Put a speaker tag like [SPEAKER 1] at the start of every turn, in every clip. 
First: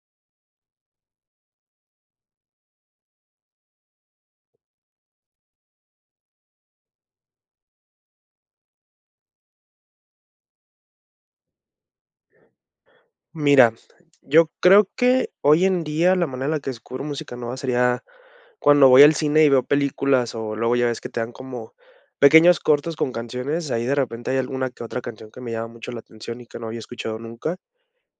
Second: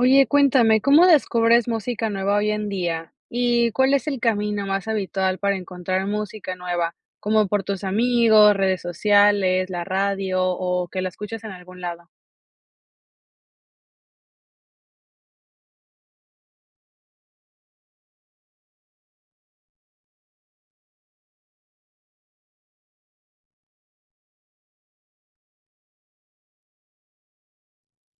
[SPEAKER 1] Oye, cuéntame, ¿cómo descubres música nueva hoy en día? ¿Y cuál es el camino más habitual para encontrar música nueva?, como por tus amigos, redes sociales, la radio, o que la escuchas en algún lado.
[SPEAKER 2] Mira, yo creo que hoy en día la manera en la que descubro música nueva sería cuando voy al cine y veo películas, o luego ya ves que te dan como pequeños cortos con canciones, ahí de repente, hay alguna que otra canción que me llama mucho la atención, y que no había escuchado nunca.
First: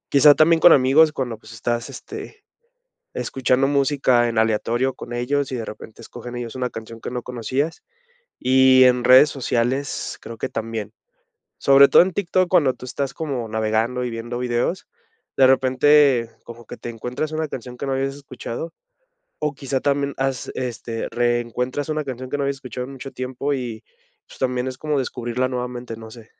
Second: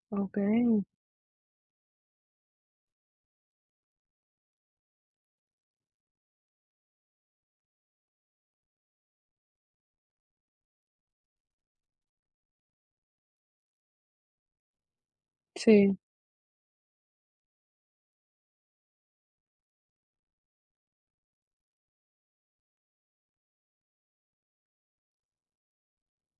[SPEAKER 2] Quizá, también con
[SPEAKER 1] Okey.
[SPEAKER 2] amigos cuando, pues, estás, este, escuchando música en aleatorio con ellos, y de repente, escogen ellos una canción que no conocías, y en redes sociales, creo que también. Sobre todo en TikTok cuando tú estás como navegando y viendo videos, de
[SPEAKER 1] Sí.
[SPEAKER 2] repente, como que te encuentras una canción que no habías escuchado, o quizá también has este, reencuentras una canción que no habías escuchado en mucho tiempo, y pues, también es como descubrirla nuevamente, no sé.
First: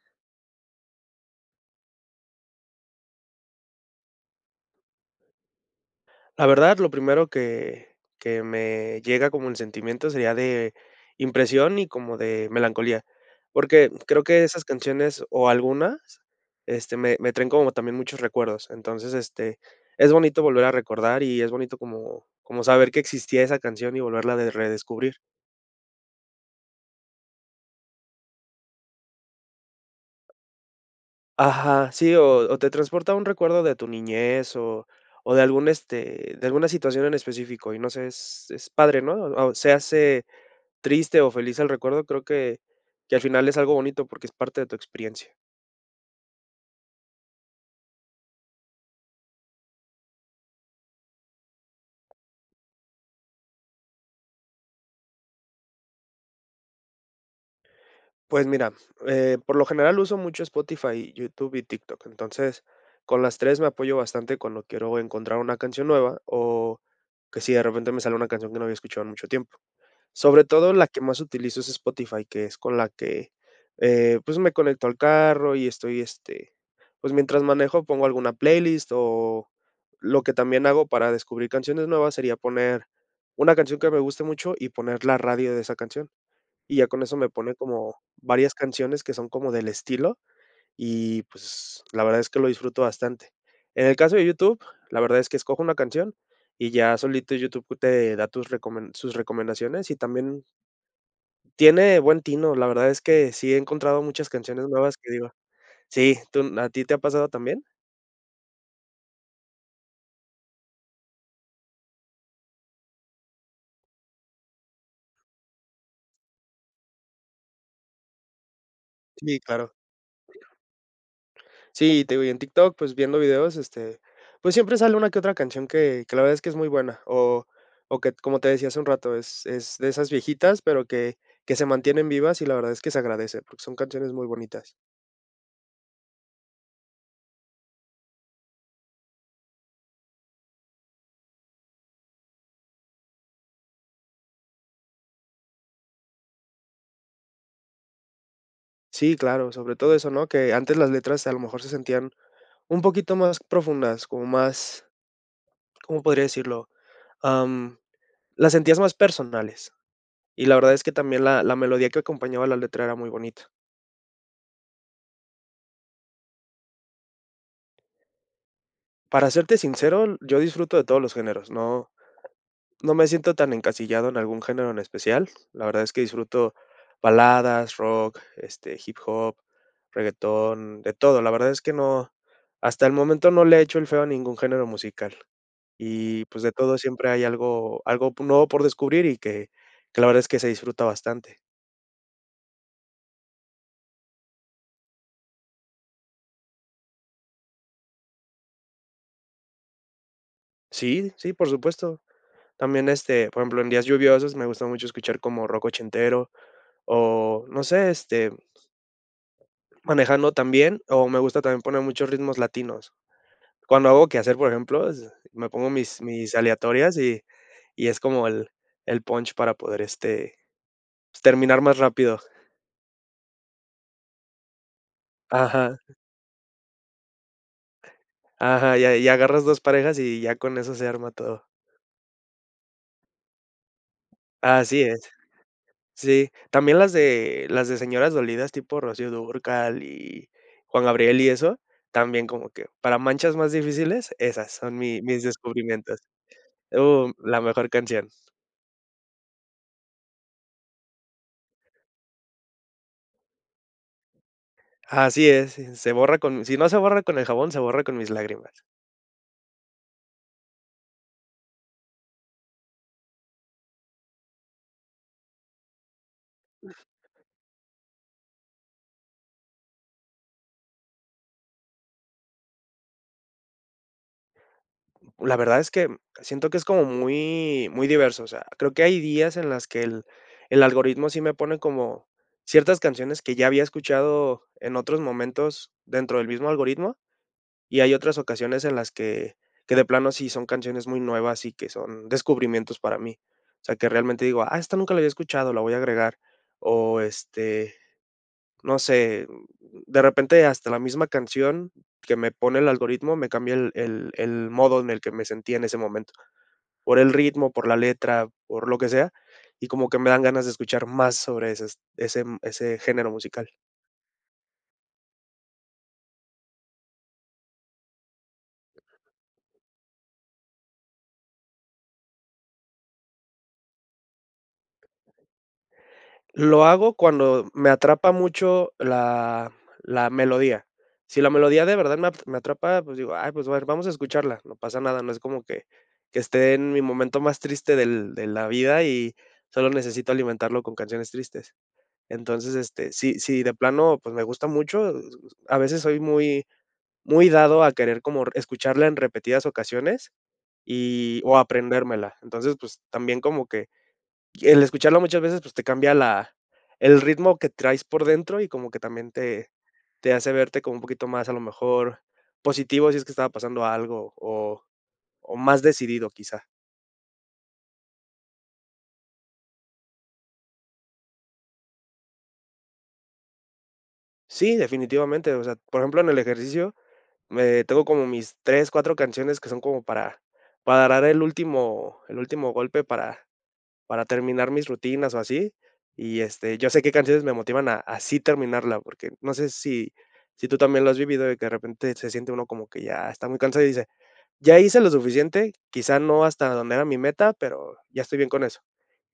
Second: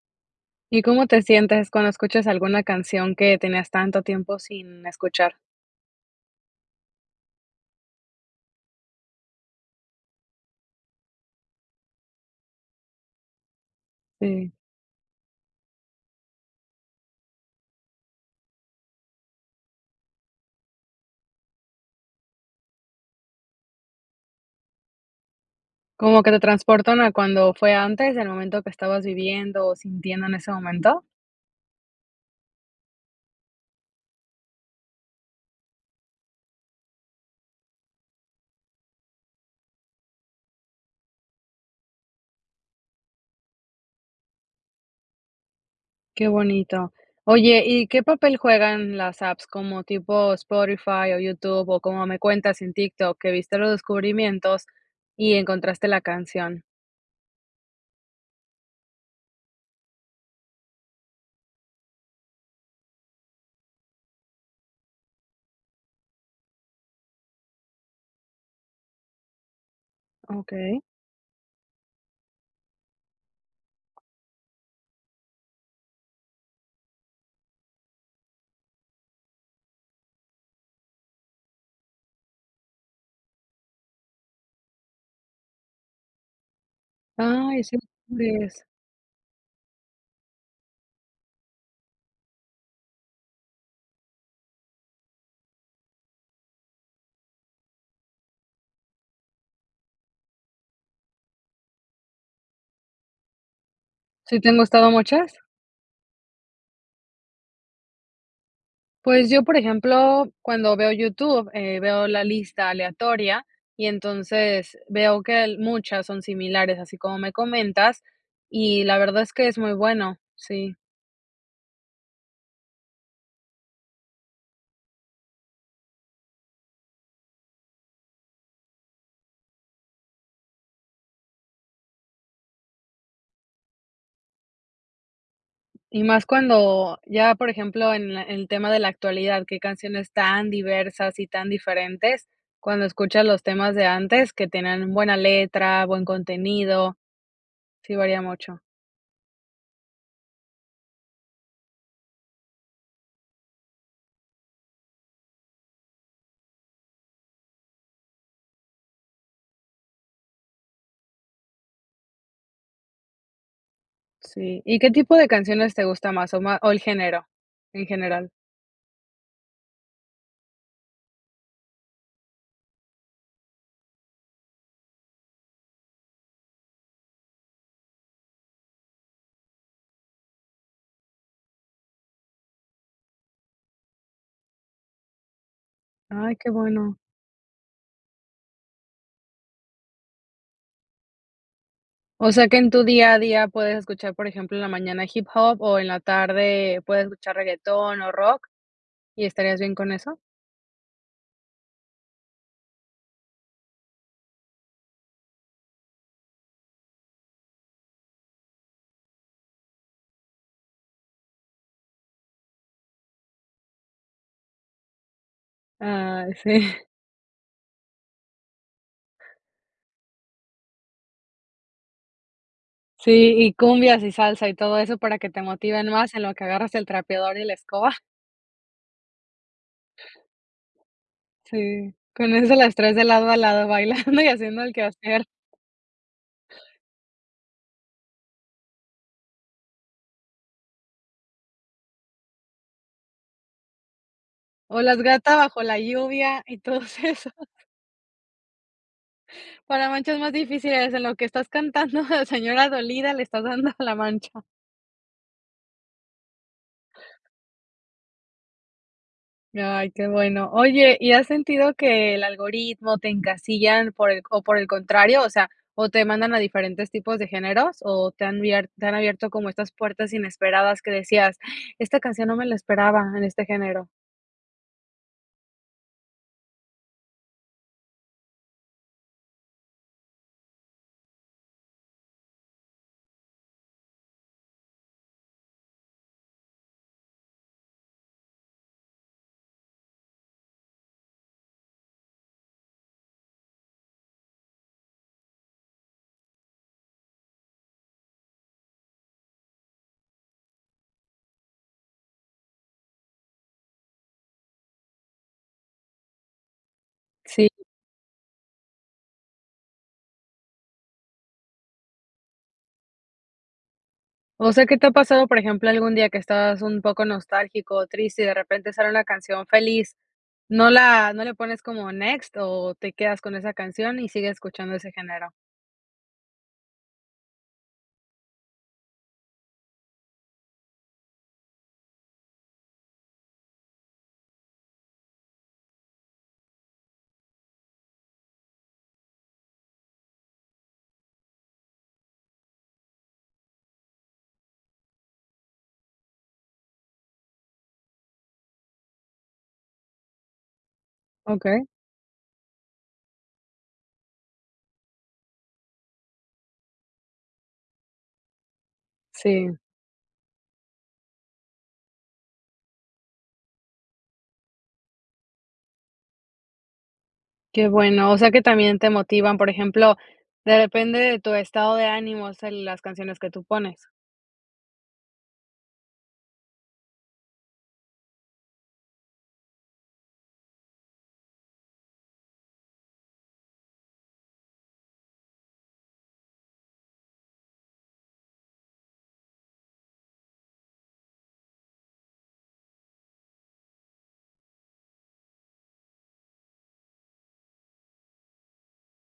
[SPEAKER 1] ¿Y cómo te sientes cuando escuchas alguna canción que tenías tanto tiempo sin escuchar?
[SPEAKER 2] La verdad, lo primero que que me llega como el sentimiento, sería de impresión y como de melancolía, porque creo que
[SPEAKER 1] Sí.
[SPEAKER 2] esas canciones o algunas, este, me me traen como también muchos recuerdos, entonces, este, es bonito volver a recordar, y es bonito como como saber que existía esa canción, y volverla a de redescubrir.
[SPEAKER 1] ¿Como que te transportan a cuando fue antes del momento que estabas viviendo o sintiendo en ese momento?
[SPEAKER 2] Ajá, sí, o o te transporta a un recuerdo de tu niñez o o de algún, este, de alguna situación en específico y no sé, es es padre, ¿no? O se hace triste o feliz el recuerdo, creo que que al final es algo bonito porque es parte de tu experiencia.
[SPEAKER 1] Qué bonito. Oye, ¿y qué papel juegan las apps, como tipo Spotify o YouTube o como me cuentas en TikTok que viste los descubrimientos y encontraste la canción?
[SPEAKER 2] Pues mira, eh, por lo general uso mucho Spotify, YouTube y TikTok. Entonces, con las 3 me apoyo bastante cuando quiero encontrar una canción nueva o que si de repente me sale una canción que no había escuchado en mucho tiempo. Sobre todo
[SPEAKER 1] Okey.
[SPEAKER 2] la que más utilizo es Spotify, que es con la que, eh, pues, me conecto al carro y estoy este, pues mientras manejo pongo alguna playlist o lo que también hago para descubrir canciones nuevas sería poner una canción que me guste mucho y poner la radio de esa canción. Y ya con eso me pone
[SPEAKER 1] Ay, sí
[SPEAKER 2] como
[SPEAKER 1] eran
[SPEAKER 2] varias
[SPEAKER 1] grandes.
[SPEAKER 2] canciones que son como del estilo y, pues, la verdad es que lo disfruto bastante. En el caso de YouTube, la verdad es que escojo una canción y ya solito YouTube te da tus recomen sus recomendaciones y también tiene buen tino, la verdad es que sí he encontrado muchas
[SPEAKER 1] ¿Sí te han
[SPEAKER 2] canciones
[SPEAKER 1] gustado
[SPEAKER 2] nuevas que digo
[SPEAKER 1] muchas?
[SPEAKER 2] sí, tú no ¿a ti te ha pasado también?
[SPEAKER 1] Pues yo, por ejemplo, cuando veo YouTube, eh, veo la lista aleatoria y entonces veo que al muchas son similares, así como me comentas, y la verdad es
[SPEAKER 2] Sí,
[SPEAKER 1] que es muy
[SPEAKER 2] claro.
[SPEAKER 1] bueno, sí.
[SPEAKER 2] Sí, y te digo, y en TikTok, pues viendo videos, este, pues siempre sale una que otra canción que que la verdad es que es muy buena, o o que, como te decía hace un rato, es es de esas viejitas, pero que que se mantienen vivas, y la verdad es que se agradece, porque son canciones muy bonitas.
[SPEAKER 1] Y más cuando ya por ejemplo en le el tema de la actualidad, qué canciones tan diversas y tan diferentes cuando escuchas los temas de antes que tenían buena letra, buen contenido. Sí varía mucho.
[SPEAKER 2] Sí, claro, sobre todo eso, ¿no?, que antes las letras, a lo mejor, se sentían un poquito más profundas, como más, ¿cómo podría decirlo?, am, las sentías más personales, y la verdad es que también la la melodía que acompañaba la letra era muy bonita.
[SPEAKER 1] Sí. ¿Y qué tipo de canciones te gusta más o ma o el género? En general.
[SPEAKER 2] Para serte sincero yo disfruto de todos los géneros. No no me siento tan encasillado en algún género en especial, la verdad es que disfruto baladas, rock, este, hip hop, reguetón, de todo. La verdad es que no hasta el momento no le he hecho el feo a ningún género musical. Y,
[SPEAKER 1] Ay,
[SPEAKER 2] pues,
[SPEAKER 1] qué
[SPEAKER 2] de todo
[SPEAKER 1] bueno.
[SPEAKER 2] siempre hay algo algo po nuevo por descubrir y que que la verdad es que se disfruta bastante.
[SPEAKER 1] O sea que en tu día a día puedes escuchar, por ejemplo, en la mañana hip hop o en la tarde puedes escuchar reguetón o rock. ¿Y estarías bien con eso?
[SPEAKER 2] Sí, sí, por supuesto. También, este, por ejemplo, en días lluviosos, me gusta mucho escuchar como rock ochentero o no sé, este manejando también, o me gusta también poner muchos ritmos latinos. Cuando hago quehacer, por ejemplo, es me pongo mis
[SPEAKER 1] Ay,
[SPEAKER 2] mis
[SPEAKER 1] sí.
[SPEAKER 2] aleatorias y y es como el el punch para poder, este, pues, terminar más rápido.
[SPEAKER 1] Sí. Y cumbias y salsa, y todo eso para que te
[SPEAKER 2] Ajá.
[SPEAKER 1] motiven más en lo que agarras el trapeador y la escoba.
[SPEAKER 2] Ajá, y a y agarras 2 parejas, y ya con eso se arma todo.
[SPEAKER 1] Sí. Con eso las traes de lado a lado bailando y haciendo el
[SPEAKER 2] Así es.
[SPEAKER 1] quehacer.
[SPEAKER 2] Sí, también las de las de señoras dolidas, tipo Rocío Dúrcal y Juan Gabriel, y eso, también como que para manchas más difíciles, esas son
[SPEAKER 1] O, "La
[SPEAKER 2] mi mis
[SPEAKER 1] gata bajo la
[SPEAKER 2] descubrimientos.
[SPEAKER 1] lluvia" y todos
[SPEAKER 2] Uh, mm,
[SPEAKER 1] esos.
[SPEAKER 2] la mejor canción.
[SPEAKER 1] Para manchas más difíciles en lo que estás cantando, de señora dolida, le estás dando a la mancha.
[SPEAKER 2] Así es, sí. Se borra con si no se borra con el jabón, se borra con mis lágrimas.
[SPEAKER 1] Ya, ay, qué bueno. Oye, ¿y has sentido que el algoritmo te encasillan, por el o por el contrario, o sea, o te mandan a diferentes tipos de géneros, o te han bier te han abierto como estas puertas inesperadas que decías: "Esta canción no me la esperaba en este género"?
[SPEAKER 2] La verdad es que, mm, siento que es como muy muy diverso, o sea, creo que hay días en las que el el algoritmo sí me pone como ciertas canciones que ya había escuchado en otros momentos dentro del mismo algoritmo, y hay otras ocasiones en las que que de plano sí son canciones muy nuevas y que son descubrimientos para mí. O sea, que realmente digo: "Ah, esta nunca la había escuchado, la voy a agregar". O este, no sé, mm, de repente hasta la misma canción que me pone el algoritmo, me cambia el el el modo en el que me sentía en ese momento. Por el
[SPEAKER 1] Sí.
[SPEAKER 2] ritmo, por la letra, por lo que sea, y como que me dan ganas de escuchar más sobre esas ese, mm, ese género musical.
[SPEAKER 1] O sea, que te ha pasado, por ejemplo, algún día que estabas un poco nostálgico o triste y de repente sale una canción feliz, no la ¿no le pones como next o te quedas con esa canción, y sigues escuchando ese género?
[SPEAKER 2] Lo hago cuando me atrapa mucho la la melodía, si la melodía de verdad me a me atrapa, pues digo: "Ay pues, a ver, vamos a escucharla", no pasa nada, no es como que que esté en mi momento más triste del de la vida y solo necesito alimentarlo con canciones tristes. Entonces, este, si si de plano, pues, me gusta mucho, a veces soy muy muy dado a querer como r escucharla en repetidas ocasiones, y o
[SPEAKER 1] Okey.
[SPEAKER 2] aprendérmela, entonces, pues, también como que, el escucharlo muchas veces, pues, te cambia la el ritmo que traes por dentro y como que también te
[SPEAKER 1] Sí.
[SPEAKER 2] te hace verte como un poquito más a lo mejor, positivo si es que estaba pasando algo, o o más decidido, quizá.
[SPEAKER 1] Qué bueno, o sea, que también te motivan, por ejemplo, de depende de tu estado de ánimo, o sea, las canciones que tú pones.
[SPEAKER 2] Sí, definitivamente, o sea, por ejemplo, en el ejercicio, me tengo como mis 3, 4 canciones que son como para para dar el último el último golpe para para terminar mis rutinas o así y, este, ya sé qué canciones me motivan a a sí terminarla, porque, no sé si si tú también lo has vivido de que, de repente, se siente uno como que ya está muy cansado, y dice: "Ya hice lo suficiente, quizá no hasta donde era mi meta, pero ya estoy bien con eso".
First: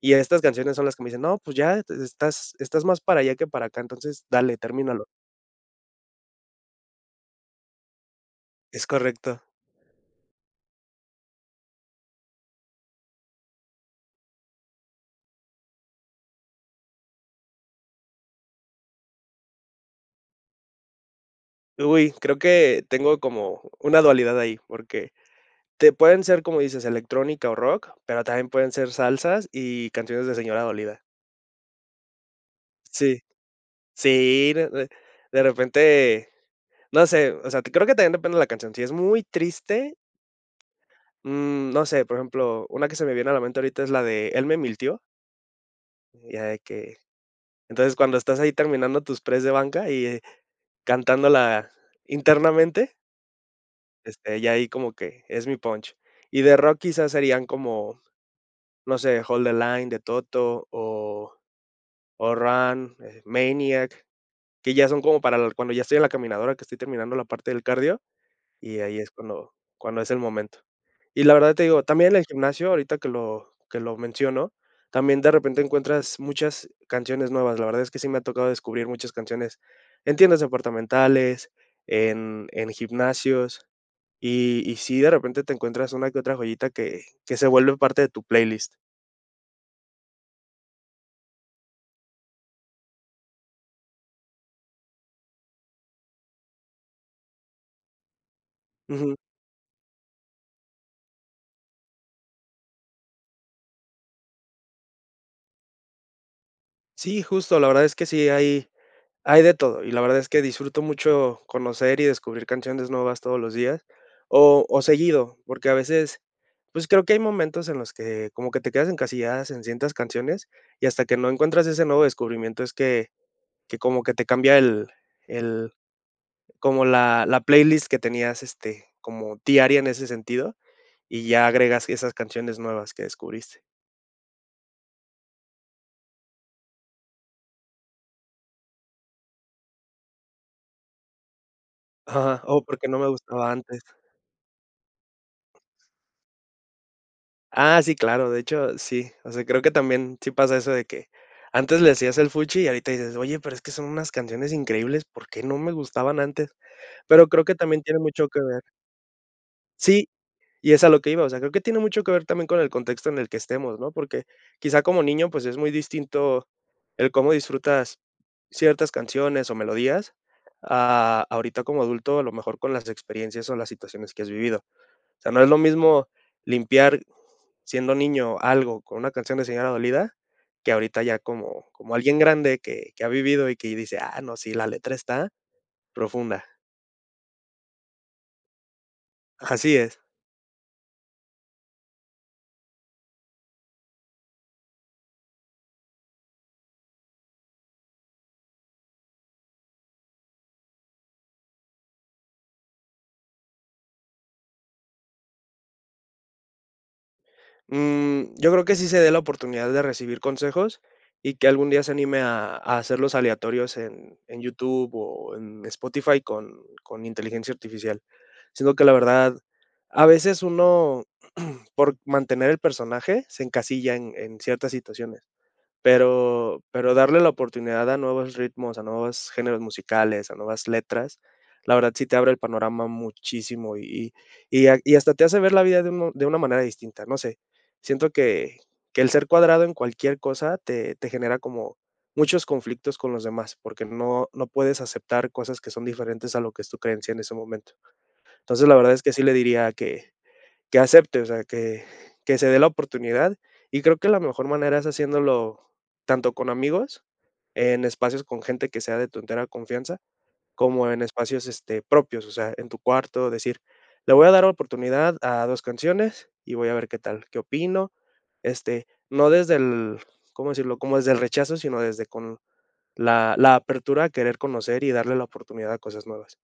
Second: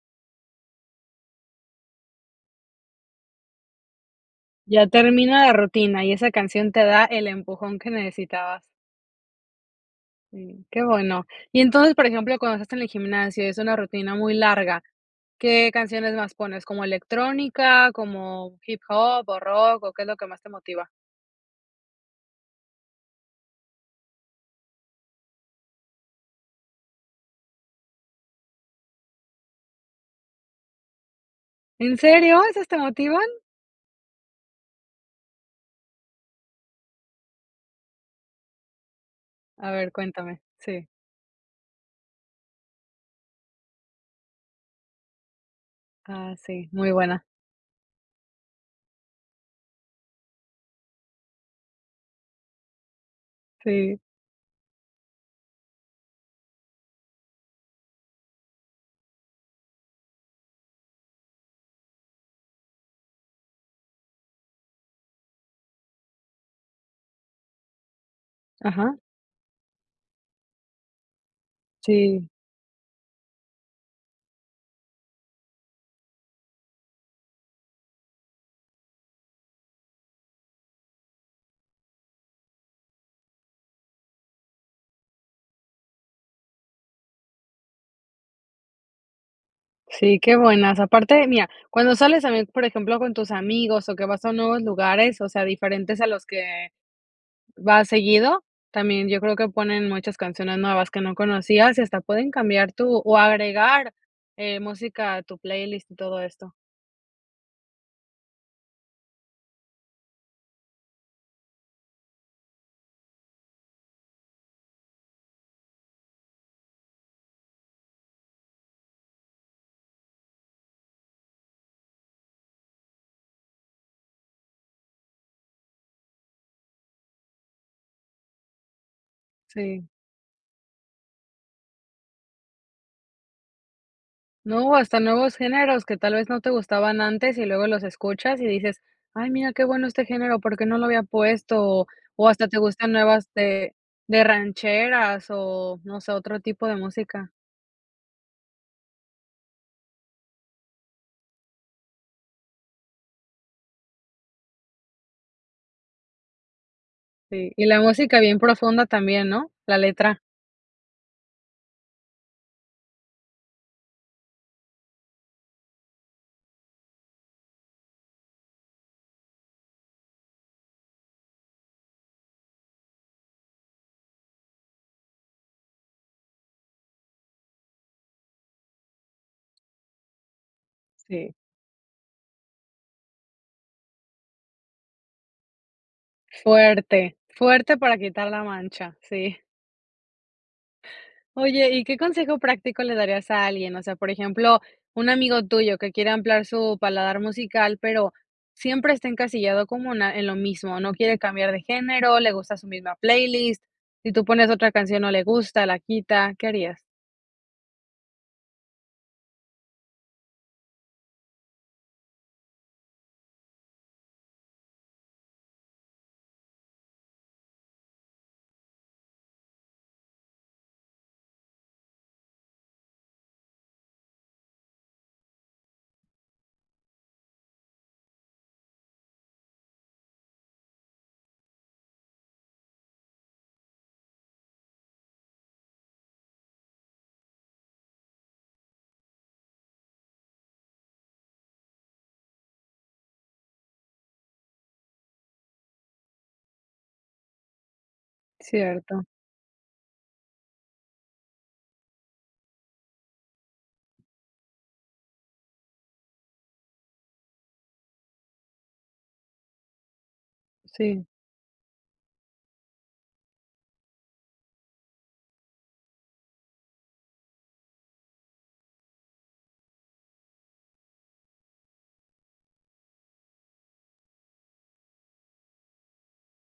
[SPEAKER 2] Y estas canciones son las que me dicen: "No, pues, ya te estás estás más para allá que para acá, entonces, dale,
[SPEAKER 1] Ya
[SPEAKER 2] termínalo".
[SPEAKER 1] termina la rutina y esa canción te da el empujón que necesitabas.
[SPEAKER 2] Es correcto.
[SPEAKER 1] Sí. Qué bueno. Y, entonces, por ejemplo, cuando estás en el gimnasio y es una rutina muy larga, ¿qué canciones más pones? ¿Como electrónica, como hip hop o rock, o qué es lo que más te motiva?
[SPEAKER 2] Uy, creo que tengo como una dualidad ahí, porque, te pueden ser, como dices, electrónica o rock, pero también pueden ser salsas y canciones de señora dolida.
[SPEAKER 1] ¿En serio? ¿Esas te motivan?
[SPEAKER 2] Sí. Sí, re re de repente, no sé, o sea, creo que también depende de la canción. Si es muy
[SPEAKER 1] A ver,
[SPEAKER 2] triste
[SPEAKER 1] cuéntame. Sí.
[SPEAKER 2] mm, no sé, por ejemplo, una que se me viene a la mente ahorita es la de "Él me mintió".
[SPEAKER 1] Ah,
[SPEAKER 2] Ya de
[SPEAKER 1] sí. Muy
[SPEAKER 2] que
[SPEAKER 1] buena.
[SPEAKER 2] entonces, cuando estás ahí terminando tus press de banca y, eh, cantándola internamente
[SPEAKER 1] Sí.
[SPEAKER 2] este, ya ahí como que es mi punch. Y de rock, quizás, serían como, no sé, "Hold the line" de Toto o o "Run", eh, "Maniac", que ya son como para l cuando ya estoy en la caminadora, que estoy terminando la parte del cardio, y
[SPEAKER 1] Ajá.
[SPEAKER 2] ahí es cuando cuando es el momento. Y, la verdad, te digo, también en
[SPEAKER 1] Sí.
[SPEAKER 2] el gimnasio, ahorita que lo que lo menciono, también, de repente, encuentras muchas canciones nuevas. La verdad es que sí me ha tocado descubrir muchas canciones en tiendas departamentales, en en gimnasios, y y sí, de repente, te encuentras una que otra joyita que que se vuelve parte de tu playlist.
[SPEAKER 1] Sí, que buenas, aparte mira, cuando sales también, por ejemplo, con tus amigos o que vas a nuevos lugares, o sea, diferentes a los que vas seguido, también
[SPEAKER 2] Ujú.
[SPEAKER 1] yo creo que ponen muchas canciones nuevas que no conocías, y hasta pueden cambiar tú o agregar, eh, música a tu playlist y todo esto.
[SPEAKER 2] Sí, justo la verdad es que sí hay hay de todo, y la verdad es que disfruto mucho conocer y descubrir canciones nuevas todos los días, o o seguido, porque a veces, pues, creo que hay momentos en los que como que te quedas encasilladas en ciertas canciones, y hasta que no encuentras ese nuevo descubrimiento es que que como que te cambia el el como la la playlist que tenías, este, como diaria
[SPEAKER 1] Sí.
[SPEAKER 2] en ese sentido, y ya agregas esas canciones nuevas que descubriste.
[SPEAKER 1] No, hasta nuevos géneros que tal vez no te gustaban antes, y luego los escuchas y dices: "Ay mira qué bueno este género, ¿por qué no lo había puesto?", o o
[SPEAKER 2] Ajá,
[SPEAKER 1] hasta te
[SPEAKER 2] o porque
[SPEAKER 1] gustan
[SPEAKER 2] no me
[SPEAKER 1] nuevas
[SPEAKER 2] gustaba
[SPEAKER 1] de
[SPEAKER 2] antes.
[SPEAKER 1] de rancheras, o no sé otro tipo de música.
[SPEAKER 2] Ah, sí claro, de hecho, sí, o sea, creo que también sí pasa eso de que, antes le hacías el fuchi y ahorita dices: "Oye, pero es que son unas canciones increíbles, ¿por qué no me gustaban antes?", pero, creo
[SPEAKER 1] Sí,
[SPEAKER 2] que
[SPEAKER 1] y la
[SPEAKER 2] también tiene
[SPEAKER 1] música
[SPEAKER 2] mucho
[SPEAKER 1] bien
[SPEAKER 2] que ver
[SPEAKER 1] profunda también, ¿no?, la
[SPEAKER 2] Sí,
[SPEAKER 1] letra.
[SPEAKER 2] y es a lo que iba, o sea, creo que tiene mucho que ver también, con el contexto en el que estemos, ¿no?, porque, quizá como niño, pues, es muy distinto el cómo disfrutas ciertas canciones, o melodías, a ahorita como adulto, a lo mejor con las experiencias, o las situaciones que has vivido. O sea, no es lo mismo limpiar siendo niño algo con una canción de señora dolida, que ahorita ya
[SPEAKER 1] Sí.
[SPEAKER 2] como como alguien grande, que que ha vivido, y que dice: "Ah, no sí la letra está profunda".
[SPEAKER 1] Fuerte. Fuerte para quitar la mancha, sí.
[SPEAKER 2] Así es.
[SPEAKER 1] Oye, ¿y qué consejo práctico le darías a alguien?, o sea, por ejemplo, un amigo tuyo que quiere ampliar su paladar musical, pero siempre está encasillado como una en lo mismo, no quiere cambiar de género, le gusta su misma playlist, si tú pones otra canción no le gusta, la quita, ¿qué harías?
[SPEAKER 2] Mm, yo creo que sí se dé la oportunidad de recibir consejos y que algún día se anime a a hacerlos aleatorios en en YouTube o en Spotify con con inteligencia artificial. Siento que la verdad, a veces, uno por mantener el personaje se encasilla en en ciertas situaciones. Pero pero darle la oportunidad a nuevos ritmos, a nuevos géneros musicales, a nuevas letras, la verdad sí te abre el panorama muchísimo y y y ha y hasta te hace ver la vida de uno de una manera distinta, no sé. Siento que que el ser cuadrado en cualquier cosa te te genera como muchos conflictos con los demás, porque no no puedes aceptar cosas que son diferentes a lo que es tu creencia en ese momento. Entonces, la verdad es
[SPEAKER 1] Cierto.
[SPEAKER 2] que sí le diría que que acepte, o sea, que que se dé la oportunidad, y creo que la mejor manera es haciéndolo tanto con amigos, en espacios con gente que sea de tu entera confianza, como en
[SPEAKER 1] Sí.
[SPEAKER 2] espacios este propios, o sea, en tu cuarto decir: "Le voy a dar oportunidad a 2 canciones y voy a ver qué tal, qué opino", este, no desde el, ¿cómo decirlo?, como desde el rechazo, sino desde con la la apertura a querer conocer y darle la oportunidad a cosas nuevas.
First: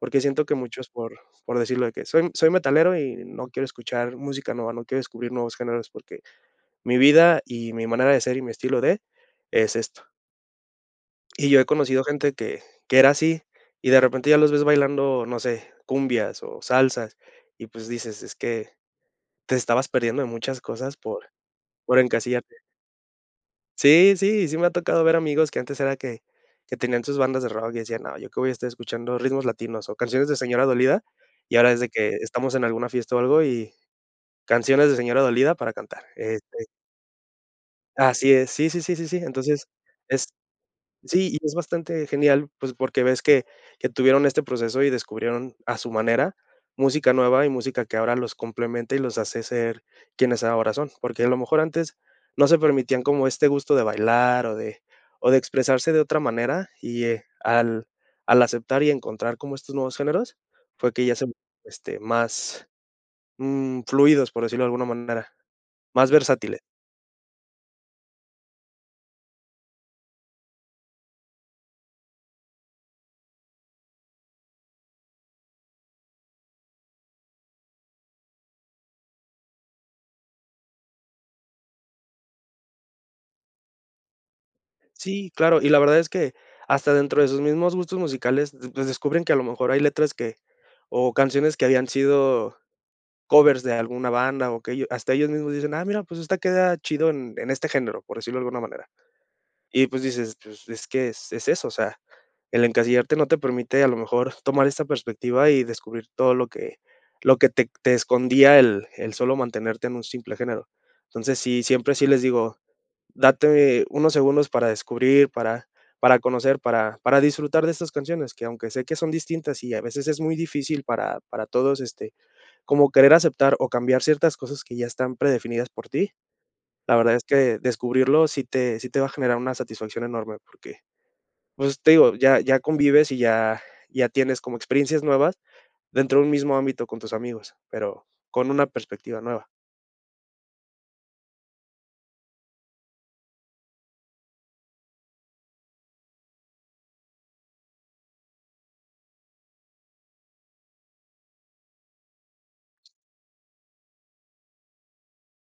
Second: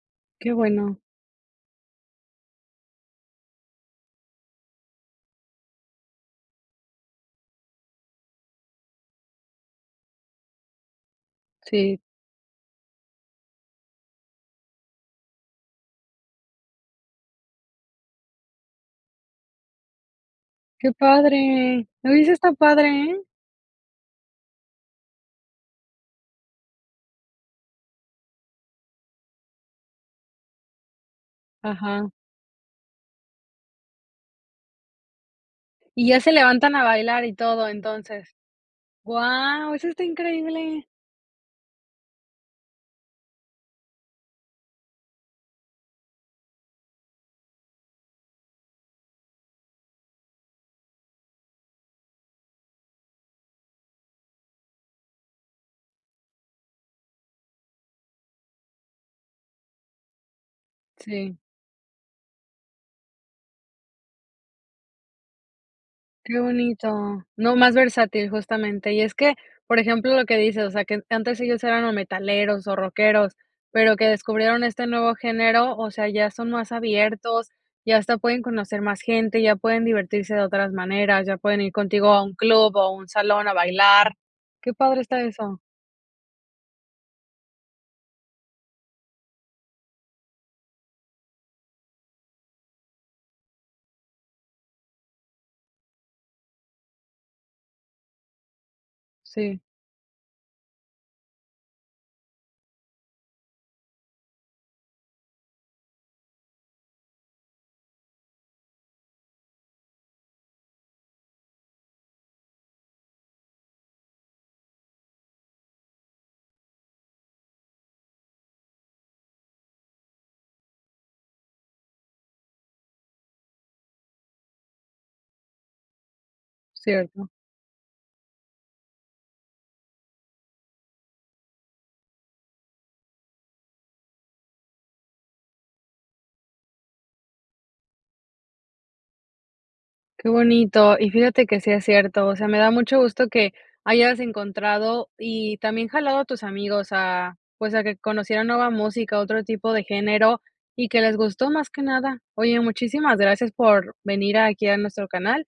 [SPEAKER 2] Porque siento
[SPEAKER 1] Qué
[SPEAKER 2] que muchos
[SPEAKER 1] bueno.
[SPEAKER 2] por por decirlo de que: "Soy m soy metalero y no quiero escuchar música nueva, no quiero descubrir nuevos géneros porque mi vida y mi manera de ser y mi estilo de, es esto". Y yo he
[SPEAKER 1] Sí.
[SPEAKER 2] conocido gente que que era así, y de repente ya los ves bailando, no sé, cumbias, o salsas, y pues dices: "Es que te estabas perdiendo de muchas
[SPEAKER 1] Qué
[SPEAKER 2] cosas por
[SPEAKER 1] padre,
[SPEAKER 2] por
[SPEAKER 1] oye, eso esta
[SPEAKER 2] encasillarte".
[SPEAKER 1] padre, ¿eh?
[SPEAKER 2] Sí, sí. Y sí me ha tocado ver amigos que antes era que que tenían sus bandas de rock, y decían: "No, ¿yo qué voy a estar escuchando ritmos latinos o canciones de señora dolida?". Y ahora, es de
[SPEAKER 1] Ajá.
[SPEAKER 2] que estamos en alguna fiesta, o algo y canciones de señora dolida para cantar.
[SPEAKER 1] Y ya se
[SPEAKER 2] Este
[SPEAKER 1] levantan a bailar y todo,
[SPEAKER 2] Así
[SPEAKER 1] entonces.
[SPEAKER 2] es. Sí, sí, sí, sí, sí. Entonces,
[SPEAKER 1] Guau, eso está
[SPEAKER 2] es
[SPEAKER 1] increíble.
[SPEAKER 2] sí, y es bastante genial, pues, porque ves que que tuvieron este proceso y descubrieron a su manera, música nueva y música que ahora los complementa y los hace ser, quienes ahora son. Porque a lo mejor antes, no se permitían como este gusto de bailar, o de o de expresarse de otra manera, y, eh, al al aceptar, y encontrar como estos nuevos géneros, fue que ya se
[SPEAKER 1] Sí.
[SPEAKER 2] este, más, mm, fluidos, por decirlo de alguna manera. Más
[SPEAKER 1] Qué
[SPEAKER 2] versátile
[SPEAKER 1] bonito. No, más versátil, justamente. Y es que, por ejemplo lo que dices, o sea, que en antes ellos eran o metaleros, o rockeros, pero que descubrieron este nuevo género, o sea, ya son más abiertos, y hasta pueden conocer más gente, ya pueden divertirse de otras maneras, ya pueden ir contigo a un club, o un salón a bailar. Qué padre está
[SPEAKER 2] Sí,
[SPEAKER 1] eso.
[SPEAKER 2] claro. Y la verdad es que, hasta dentro de sus mismos gustos musicales, pues descubren que, a lo mejor, hay letras que o canciones que habían sido, covers de alguna banda, o que ello hasta ellos mismos dicen: "Ah mira, pues esta queda chido en en este género", por decirlo de alguna manera.
[SPEAKER 1] Sí.
[SPEAKER 2] Y pues, dices: "Pues, es que es es eso", o sea, el encasillarte no te permite a lo mejor tomar esta perspectiva, y descubrir todo lo que lo que te te escondía el el solo mantenerte en un simple género. Entonces, sí, siempre sí les digo: "Date unos segundos para descubrir, para para conocer, para para disfrutar de estas canciones", que aunque sé que son distintas, y a veces es muy difícil para para todos, este, como querer aceptar, o cambiar ciertas cosas que ya están predefinidas por ti. La verdad es
[SPEAKER 1] Cierto.
[SPEAKER 2] que, descubrirlo sí te sí te va a generar una satisfacción enorme porque, pues, te digo, ya ya convives, y ya ya tienes como experiencias nuevas dentro de un mismo ámbito con tus amigos, pero con una perspectiva nueva.
[SPEAKER 1] Qué bonito. Y fíjate que sí es cierto, o sea, me da mucho gusto que hayas encontrado, y también jalado a tus amigos a, pues, a que conocieran nueva música, otro tipo de género, y que les gustó más que nada. Oye, muchísimas gracias por venir aquí a nuestro canal.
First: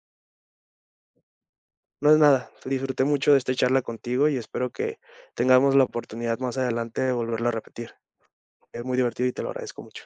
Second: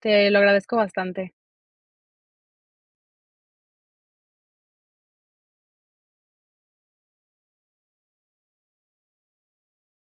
[SPEAKER 1] Te lo agradezco bastante.
[SPEAKER 2] No es nada. Disfruté mucho de esta charla contigo, y espero que tengamos la oportunidad más adelante de volverlo a repetir. Es muy divertido y te lo agradezco mucho.